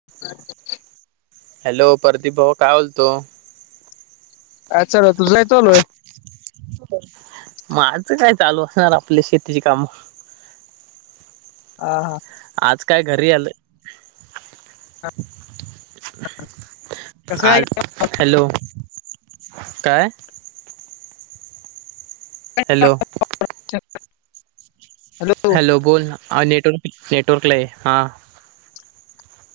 [inaudible] Hello Pradeep भाऊ काय बोलतो? काय चालूय? तुझ काय चालुय? माझं काय चालू असणार आपली शेतीची काम. हा. हा. आज काय घरी आलंय. कसं आहे आज हॅलो. काय? हॅलो. [unintelligible] हॅलो. बोल नेटवर्क नेटवर्कला ये हा.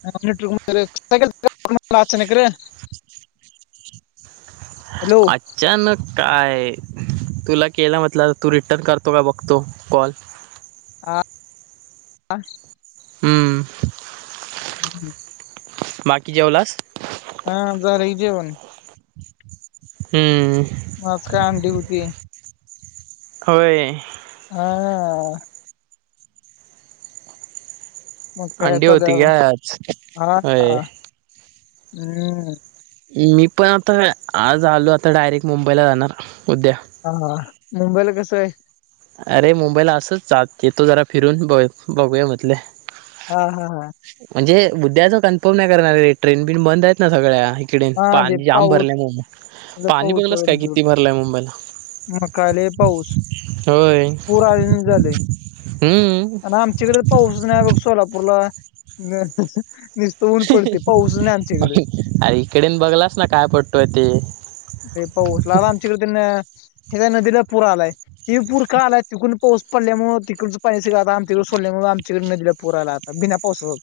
[unintelligible] कंस काय केला कॉल म्हणटं अचानक रं. हॅलो. अचानक काय तुला केलं म्हटलं तू रिटर्न करतो का बघतो कॉल. आ. हम्म. [inaudible] बाकी जेवलास? हा. झाल कि जेवण. हं. म आज काय आंडी हुती. होय. हा. मग काय अंडी आता होती द्याव काय आज होय [unintelligible] हम्म. मी पण आता आज आलो आता डायरेक्ट मुंबईला जाणार उद्या. हा. हा. मुंबईला कसंयं? अरे मुंबईला असच जा येतो जरा फिरून बघ बघूया म्हंटलं. हा, हा, हा. म्हणजे उद्याच कन्फर्म नाही करणार रे. ट्रेन बिन बंद आहेत ना सगळ्या. तिकडे हा ते पाणी जाम पाऊस भरलंय मु लय पाणी बघितलस काय किती भरलंय मुंबईला? म काय लई पाऊस. होय. हम्. आनं आमच्याकड पाऊसचं नाही हाय बघ सोलापूरला [unintelligible] निसत ऊन पडतयं. पाऊसच नाही आमच्याइकड. अरे इकडेन बघलास ना काय पडतोय ते. लई पाऊस लागला आमच्या हिकड तिनं - - हिकडं नदीला पूर आलाय ते पूर का आलाय? तिकडून पाऊस पडल्यामुळ तिकड पाणि सगळं आता आमच्याकड सोडल्यामुळे आमच्याकड नदीला पुर आला आता बिना पावसाच.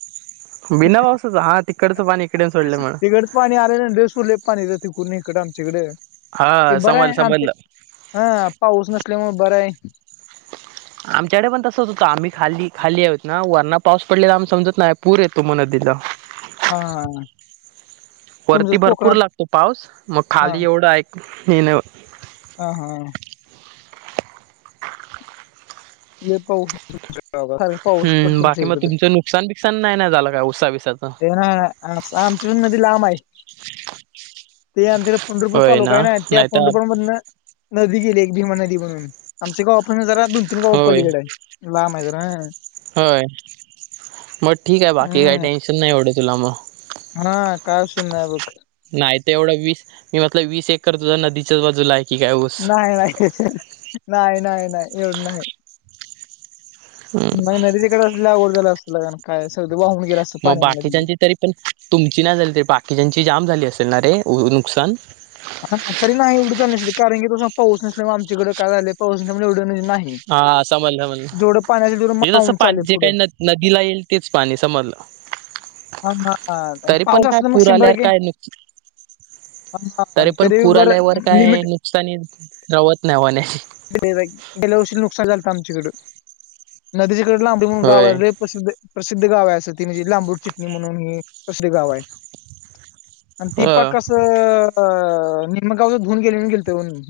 बिना पावसाच. हा तिकडचं पाणी इकडे सोडल्यामुळं. तिकडच पाणी आरे नदीला सोडलय पाणी तिकडुन हिकड आमच्याकड ते हा समजलं बरायं आमच्या समजलं हा पाऊस नसल्यामुळ बराय. आमच्याकडे पण तसंच होतं आम्ही खाली खाली आहोत ना वरणा पाऊस पडलेला आम्हा समजत नाही पूर येतो म नदीला. हा ह. वरती भरपूर लागतो पाऊस मग हा खाली एवढा हे नाही हो ह हा. लई पाऊस तुमच्याकडं [unintelligible] पाऊस हम्म पडतो तुमच्या बाकी मग इकडे. तुमचं नुकसान बीकसान नाही ना झालं काय ऊस बिसात? [unintelligible] हं. आमची नदी लांब हाय. ते अ पंढरपूर होय तालुका ना हेनय त्या नाहीतर पंढरपूर मधनं नदी गेली एक भीमा नदी म्हणून आमचे गाव आपण जरा दोन तीन गाव होय पलीकडे आहे. लांब आहे जरा. होय मग ठीक आहे बाकी काही हम्म टेन्शन नाही एवढं तुला मग. हा कास ना बघ. नाही ते एवढं वीस मी म्हटलं वीस एकर तुझ नदीच्याच बाजूला आहे. की काय ऊस नाही नाही नाही नाही नाही एवढ नाही. मग नदी तिकडे अवघड झाला असतं लग काय सगळं वाहून गेलं असतं मग पाण्यामध्ये. बाकीच्यांची तरी पण तुमची ना झाली तरी बाकीच्याची जाम झाली असेल ना रे नुकसान? हा तरी नाही एवढंचल अस कारण की तसं पाऊस नसल्यामुळेग आमच्याकडे काय झालेय पाऊस नसल्यामुळे एवढं नाही. हा असं म्हणलं म्हणलं जेवढं पाण्याचं तेवढं म्हणजे तसं मावून पाण चालले जे पुढं काही न नदीला येईल तेच पाणी समजलं. हा हा तरी पण पाऊस काय असला मग पूर शंभर आल्यावर टक्के काय नुक हा, हा. तरी पण पूर बरं आल्यावर काय लिमिट नुकसानी रावत नाही म्हणे. गेल्या वर्षी नुकसान झालंत आमच्याकडं नदीच्याकडे लांबडी मग होय गावरे प्रसिद्ध प्रसिद्ध गाव आहे असं ती म्हणजे लांबूड चिटणी म्हणून हे प्रसिध गाव आहे. आणि ती अ पाकसं निमगावच धुऊन गेली गेल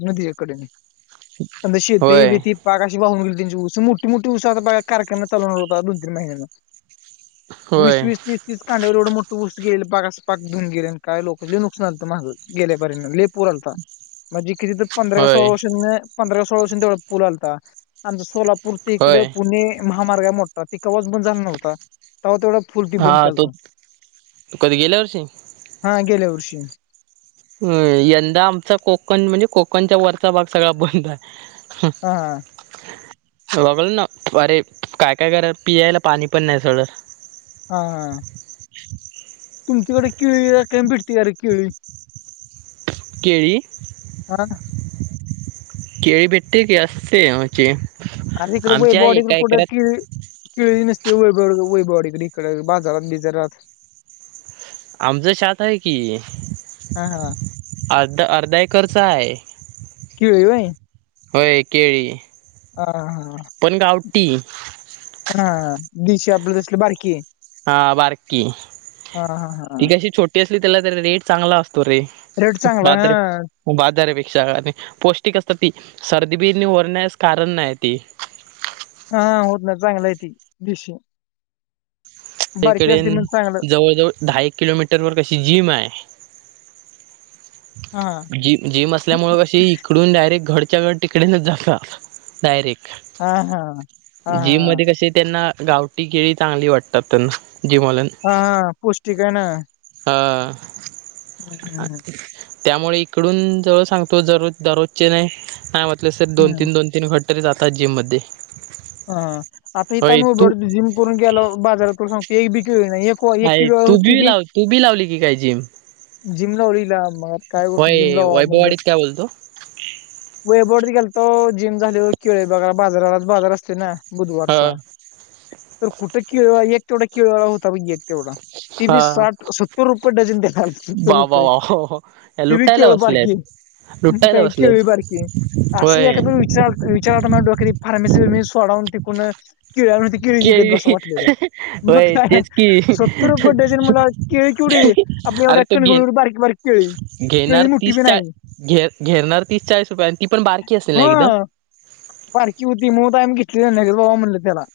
नदीच्याकडे. समद होय शेतबीती बागाशी वाहून गेली त्यांची उस मोठी मोठी ऊस कार्यक्रम चालणार होता दोन तीन महिन्यांं वीस होय वीस तीस तीचांड्यावर एवढ मोठं उस्ष्ट गेल पाग असं पा धऊन गेले काय लोक नुकसान झालत म गेल्यापर्यंत. पूर आला था. म्हणजे किती तर पंधरा होय सोळार्ष पंधरा सोळा वर्षां तेवढा पूल आता आमचा सोलापूर इकड होय पुणे महामार्ग मोठा तो केव्हाच बंद झाला नव्हता. तेव्हा तेवढा फुलटी हा बंद तो केलता कधी गेल्या वर्षी हा गेल्या वर्षी. यंदा आमचा कोकण म्हणजे कोकण वरचा भाग सगळा बंद आहे. ह ह बघाल ना अरे काय काय करा पियायला पाणी पण नाही थोड. हा हा तुमच्याकडे केळी काही भेटते अ रे केळी? केरी [inaudible] केळी भेटते का अस असते म्हणजे? आज इकडे वैभववाडी कुठे ते केळी नसते वैभववाडी वैभव बाजारात बिजारात. आमचं छात आहे की. हा हा अर्ध अर्धा एकरचा आहे. केळी व्हा. होय केळी. ह हा पण गावटी हा दिशी आपल दिसल बारकी हा बारकी हा हा हा ती कशी छोटी असली त्याला तर रेट चांगला असतो रे रेट चांगला हा बाद्र बाजारापेक्षा पौष्टिक असत ती सर्दी बिने रण्यास कारण नाही ती हा होत ना चांगलायती दिशी बारकी एककडे असली म्हणजे चांगलं जवळ जवळ दहा एक किलोमीटरवरर कशी जिम आहे हा जि जिम असल्यामुळे कशी इकडून डायरेक्ट घरच्या घर तिकडेनच जातात हा हा हा डायरेक्ट जिम हा मध्ये कसे त्यांना गावटी केळी चांगली वाटतात त्यांना जी मला हा हा पौष्टिक आहे ना हा हम्म हम्म त्यामुळे इकडून जवळ सांगतो जररोज दररोजचे नाही नाही म्हटलं सर दोन हम्म. तीन दोन तीन घट तरी जातात जिम मध्ये हा आता इथं होय आम्ही तू उभे जिम करून केलं बाजारात करून सांगतो एक बि केळी नाही. एक एक किलो तू बी होती लावली तू बी लावली की काय जिम? जिम लावली मग काय करतो जिमला होय लावव म्हणलं वैभववाडीत काय बोलतो? वैभव गेलतो जिम झाली केळी बघा बाजारालाच बाजार असते ना ह बुधवारचा तर कुठं केळी एक तेेवढा केळी वाला होता तेवढा ती बी हा साठ सत्तर रुपये डझन दयायला लागला वा वा रुपये वा वा ती बी लुटायला केळ बारखी बसलेत मग लुटायला काही बसलेत केळी बारखी असं होय एखाद विचार डोकरी फार्मेसी सोडाव टिकून केळी केळीच विकत बसाव केळी वाटलेल मग होय काय तेच की सत्तर रुपये डझन मला केळी केवढी आपल्या अरे एवढ्या तो घे कणगोळीवर बारीक बारीक केळी केळी घेणार मोठी तीस बी चा नाही. घे घेरणार तीस चाळीस रुपय हा बारखी होती मग आम्ही घेतली जा बाबा म्हणलं त्याला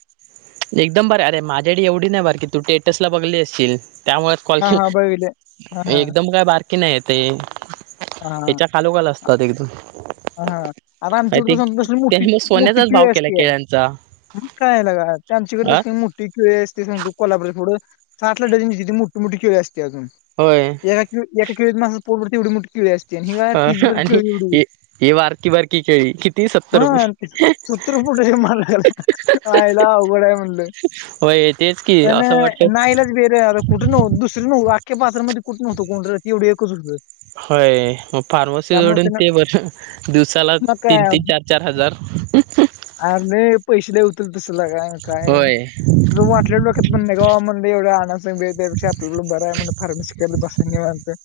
एकदम बरं अरे माझ्याकडे एवढं नाही बारकी की तु स्टेटसला बघितलं असशील त्यामुळे कॉल हा के हा बघितले. हा हा एकदम काय बारकी नाही ते हच्या कालोकाल असतात एकदम ह हा आता आणि ते आमच्याकडं तर मोठी त्याने मग मोठी सोन्याचाच केळी भाव केला असती आहे. केळ्यांचा मग काय लका आच्याकडे अ तसली मोठी केळी असते सांगतो कोल्हापूरच पुढ साठलाक्ष डजन मोठी मोठी केळी असते अजून होय एका एका केळीत माणसाचं पोट भरलत तेवढी मोठी केळी असते हि काय तीचभर बरं केळी एवढी एवढी हे बारकी बारकी केळी. किती सत्तर हा रुपये सततर रूपये डझन म्हणलायला लगला आयला अवघड आहे म्हणलं. होय तेच की असं वाटतय खाईलाच बिया कुठं नव दुसर नव्हतं आख्या बाजार मध्ये कुठं नव्हतं कोण एवढे एकच होतं. होय मग त्यामुळे फार्मसीकडून त्यानं ते बरं दिवसाला मग तीन काय तीन चार चार हजार अरे नाही पैसे होतील तस लका का काय होय जर वाटले डोक्यात म्हण गवा म्हण एवढं आणा त्यापेक्षा आपलं ल बरं आहे म्हण फर्मसरलं बसायचं म्हणतं.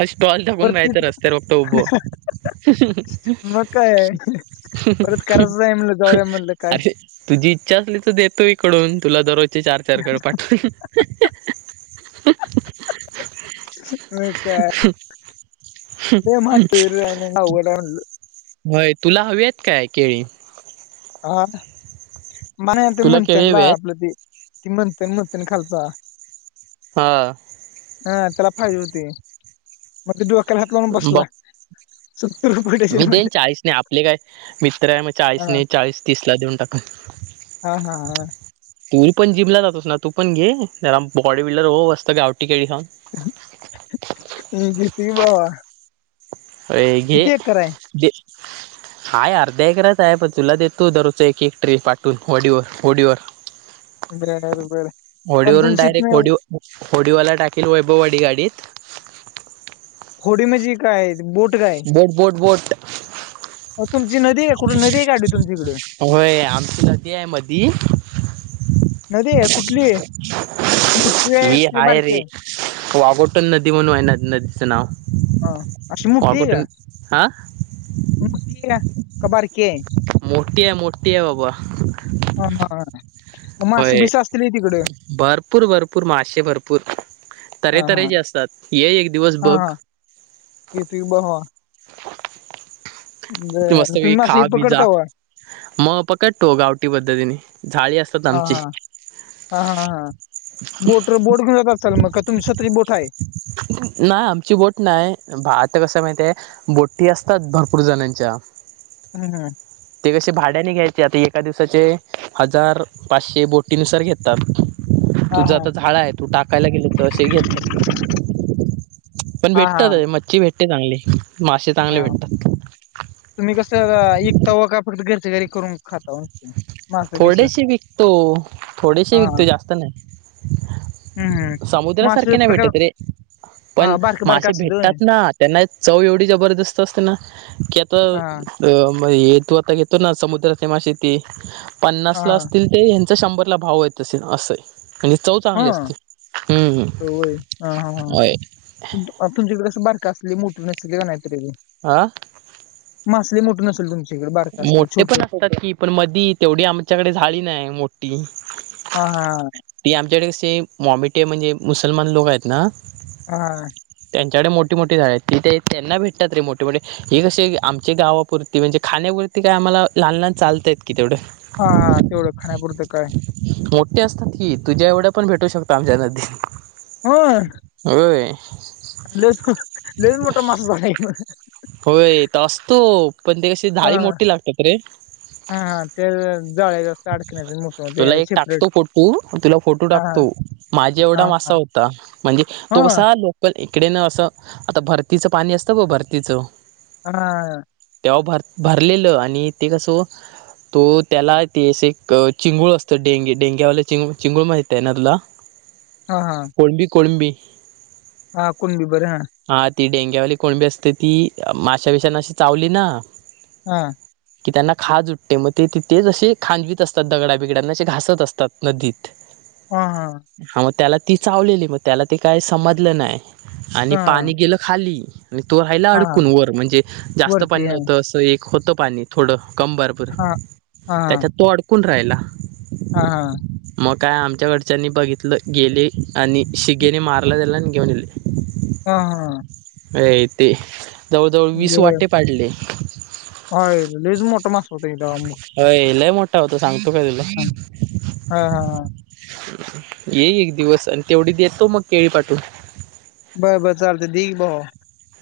अ स्टॉल टाकून घ्यायचं रस्त्यावर फक्त उभं मग काय परत करायचं आहे म्हणलं जाऊ द्या म्हणलं काय अरे तुझी इच्छा असली तर देतो इकडून तुला दररोजचे चार चार गड पाठवेल. [inaudible] अ काे लय अवघड आहे होय तुला हवीत काय केळी? हा मला तुला केळी म्हंथनला हवी आहेत आपलं त ती म्हंथन म्हंथन खालचा हा हा त्याला फायदे होती मग ते डोक्याला हात लावून बसला बघ सत्तर रुपये डझन मी देन म्हटलं चाळीसने आपले काय मित्र आहे मग चाळीस हा नाही चाळीस तिसला देऊन टाका हा हा हा तू पण जिमला जातोस ना तू पण घे जरा बॉडी बिल्डर हो मस्त गावठी केळी खाऊन. ह घेतो कि भावा होय घे घे हाय अर्ध्या ऐकराच आहे पण तुला देतो दरोजच एक एक ट्री पाठवून होडीवर होडीवर बरं आहे बरं पण होडीवरून तुमच इत डायरेक्ट नाही. होडी होडीवाला टाकेल वैभववाडी गाडीत. होडी म्हणजी काय बोट काय. बोट बोट बोट. तुमची नदी का कुठून नदी आहे काढली तुमच्याकडे. होय आमची नदी आहे. मधी नदी आहे कुठलीय, मोठीये की बारकीये. वागोटण नदी म्हणून आहे न नदीचं नाव. हा अशी मोठी आहे का. वाघोटन हा मोठी आहे का बारकी आहे. मोठीये, मोठीये बाबा. हा ह ह मासे होय बिसे असतील होय. भरपूर, भरपूर मासेे भरपूर. हा हा तर्हेतर्हेचे असतात. ये एक दिवस बघ. येतोय भावा. बरं. मस्तपैकी तुम्ही खा, मासे पी, जा. पकडता वा मग पकटतो. गावटी पद्धतीने झाळी असतात हा आमची. हा हा हां बोटर बोट घेऊन येत असतात का, मग का तुमची स्वतः ची बोट आहे. नाही आमची बोट नाही. भात कसं माहिती ये. बोटी असतात भरपूर जणांच्या. हम् हम ते कसे भाड्याने घ्यायचे आता एका दिवसाचे हजार पाचशे बोटीनुसार घेतात. हा तुझं हा आता जाळ आहे. तू टाकायला गेले तर असे घेतात. पण हा भेटतात. हा मच्छी भेटते चांगली, मासे चांगले हा भेटतात. तुम्ही कसं इकता वा. काय फक्त घरच्या घरी करून खाता वा. मासं बिस थोडेशी विकतो थोडेशी हा विकतो हम्म जास्त नाही. हम्म. मासे समुद्रासारखे नाही भेटते प्रकार त रे पण हा बारक बारक मासे असत होय? भेटतात ना. त्यांना एक चव एवढी जबरदस्त असते ना की आता. हा म हे तू आता घेतो ना समुद्राचे माशीती पन्नास ला हा असतील. ते ह्यांचा शंभरला भाव होेत असेल असं. म्हणजे चव चांगली हा असते. हम्म हम्म होय. तुमकडे कसं बारका असली मोटरी नसतील किंवा नाहीतरी बी. आं. मासे मोठ नसेल तुमची. मोठे पण असतात की, पण मधी तेवढी आमच्याकडे झाली नाही मोठी. हा हा ती आमच्याकडे कशी मॉमिटे म्हणजे मुसलमान लोक आहेत ना. हा त्यांच्याकडे मोठी मोठी जाळे आहेत. ती ते त्यांना भेटतात रे मोठी मोठी. हे कसे आमच्या गावापुरती, म्हणजे खाण्यापुरती काय आम्हाला लहान लहान चालता येत कि तेवढं. हा हा तेवढं खाण्यापुरतं काय. मोठे असतात की, तुझ्या एवढ्या पण भेटू शकता आमच्या नदीत. होय. होय. लेस लेस मोठं मस झाला. होय तर असतो पण ते कशी हा झाडी मोठी लागतेात रे. हा हा ते जाळ्याच्या असं अडकण्याचं मोठं ते तुला एक सेपरेट. टाकतो फोटो तुला फोटो हा टाकतो. हा माझा एवढा माा हा होता म्हणजे हा हा तो कसा लोक. पण इकडेनं असं आता भरतीचं पाणी असतं ग भरतीचं. हा. तेव्हां भरं भरलेलं आणि ते कसं तो त्यांला तंस एक चिंगूळ असतं डेंगी डेंग्यावांला चिंग चिंगूळ माहितं आहे नां तुंला हां कोळंबी कोणंबी हा कोणं बी बरं हां हां ती डेंग्यावाली कोणंबी असते ती मांशा विषाने अशी चांवली नां हां की त्यांना खांजयेते मंग ते तिथं तेचं असे खांदवीत असतांत दगडां बिगड्यांनाे घासतं असतांत नदीतं हां हां हां मंग त्यांला ती चावलेली मंग त्यांला ते कांहीं समजलं नाहीं आणि हा पाणी हा गेलं खांली आणि तो रायंला हा अडकूंन वरं म्हणजे जास्तं पाणी वरती हा नव्हतं असं एक होतं पाणी थोडं कंबर पूंर हा त्यांच्यात तो अडकूंन राहिला हां हां मंग कायं आमच्यांकडच्यांनी बघितलं गेले आणि शिगेने मारलां त्यांला आणि घेऊंन गेले हां हां अ ते जवळंजवळं वीसं वांटे पांडले हं ललेज मोठं मांस होत मु हं यांलंय मोठं होतां सांगतो कां तुंला हा हा येई एक दिवसं आणि तेवढी देतो मंग केळी पाठूंन बरं बरं चालतं देघी भाऊ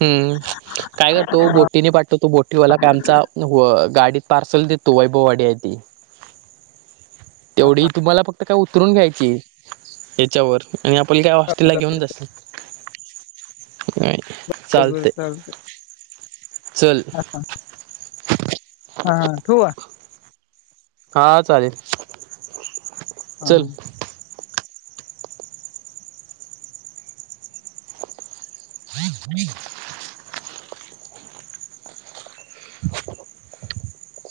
हम्मं कायं करतो बोटीने पाठतो तो बोटीवांला कायं आमचां हो गांडीत पार्सल देतो वैभववांडी आहे ती तेवढी तुम्हांला फक्तं कायं उतरूंन घ्यांयची यांच्यावर आणि आपलां कायं वास्तीलां घेऊंन जासं नाहीं बर बर चालतें चलं अच्छा हां हां ठुंवा हां चालेलं हां हं ह ह [unintelligible] [unintelligible]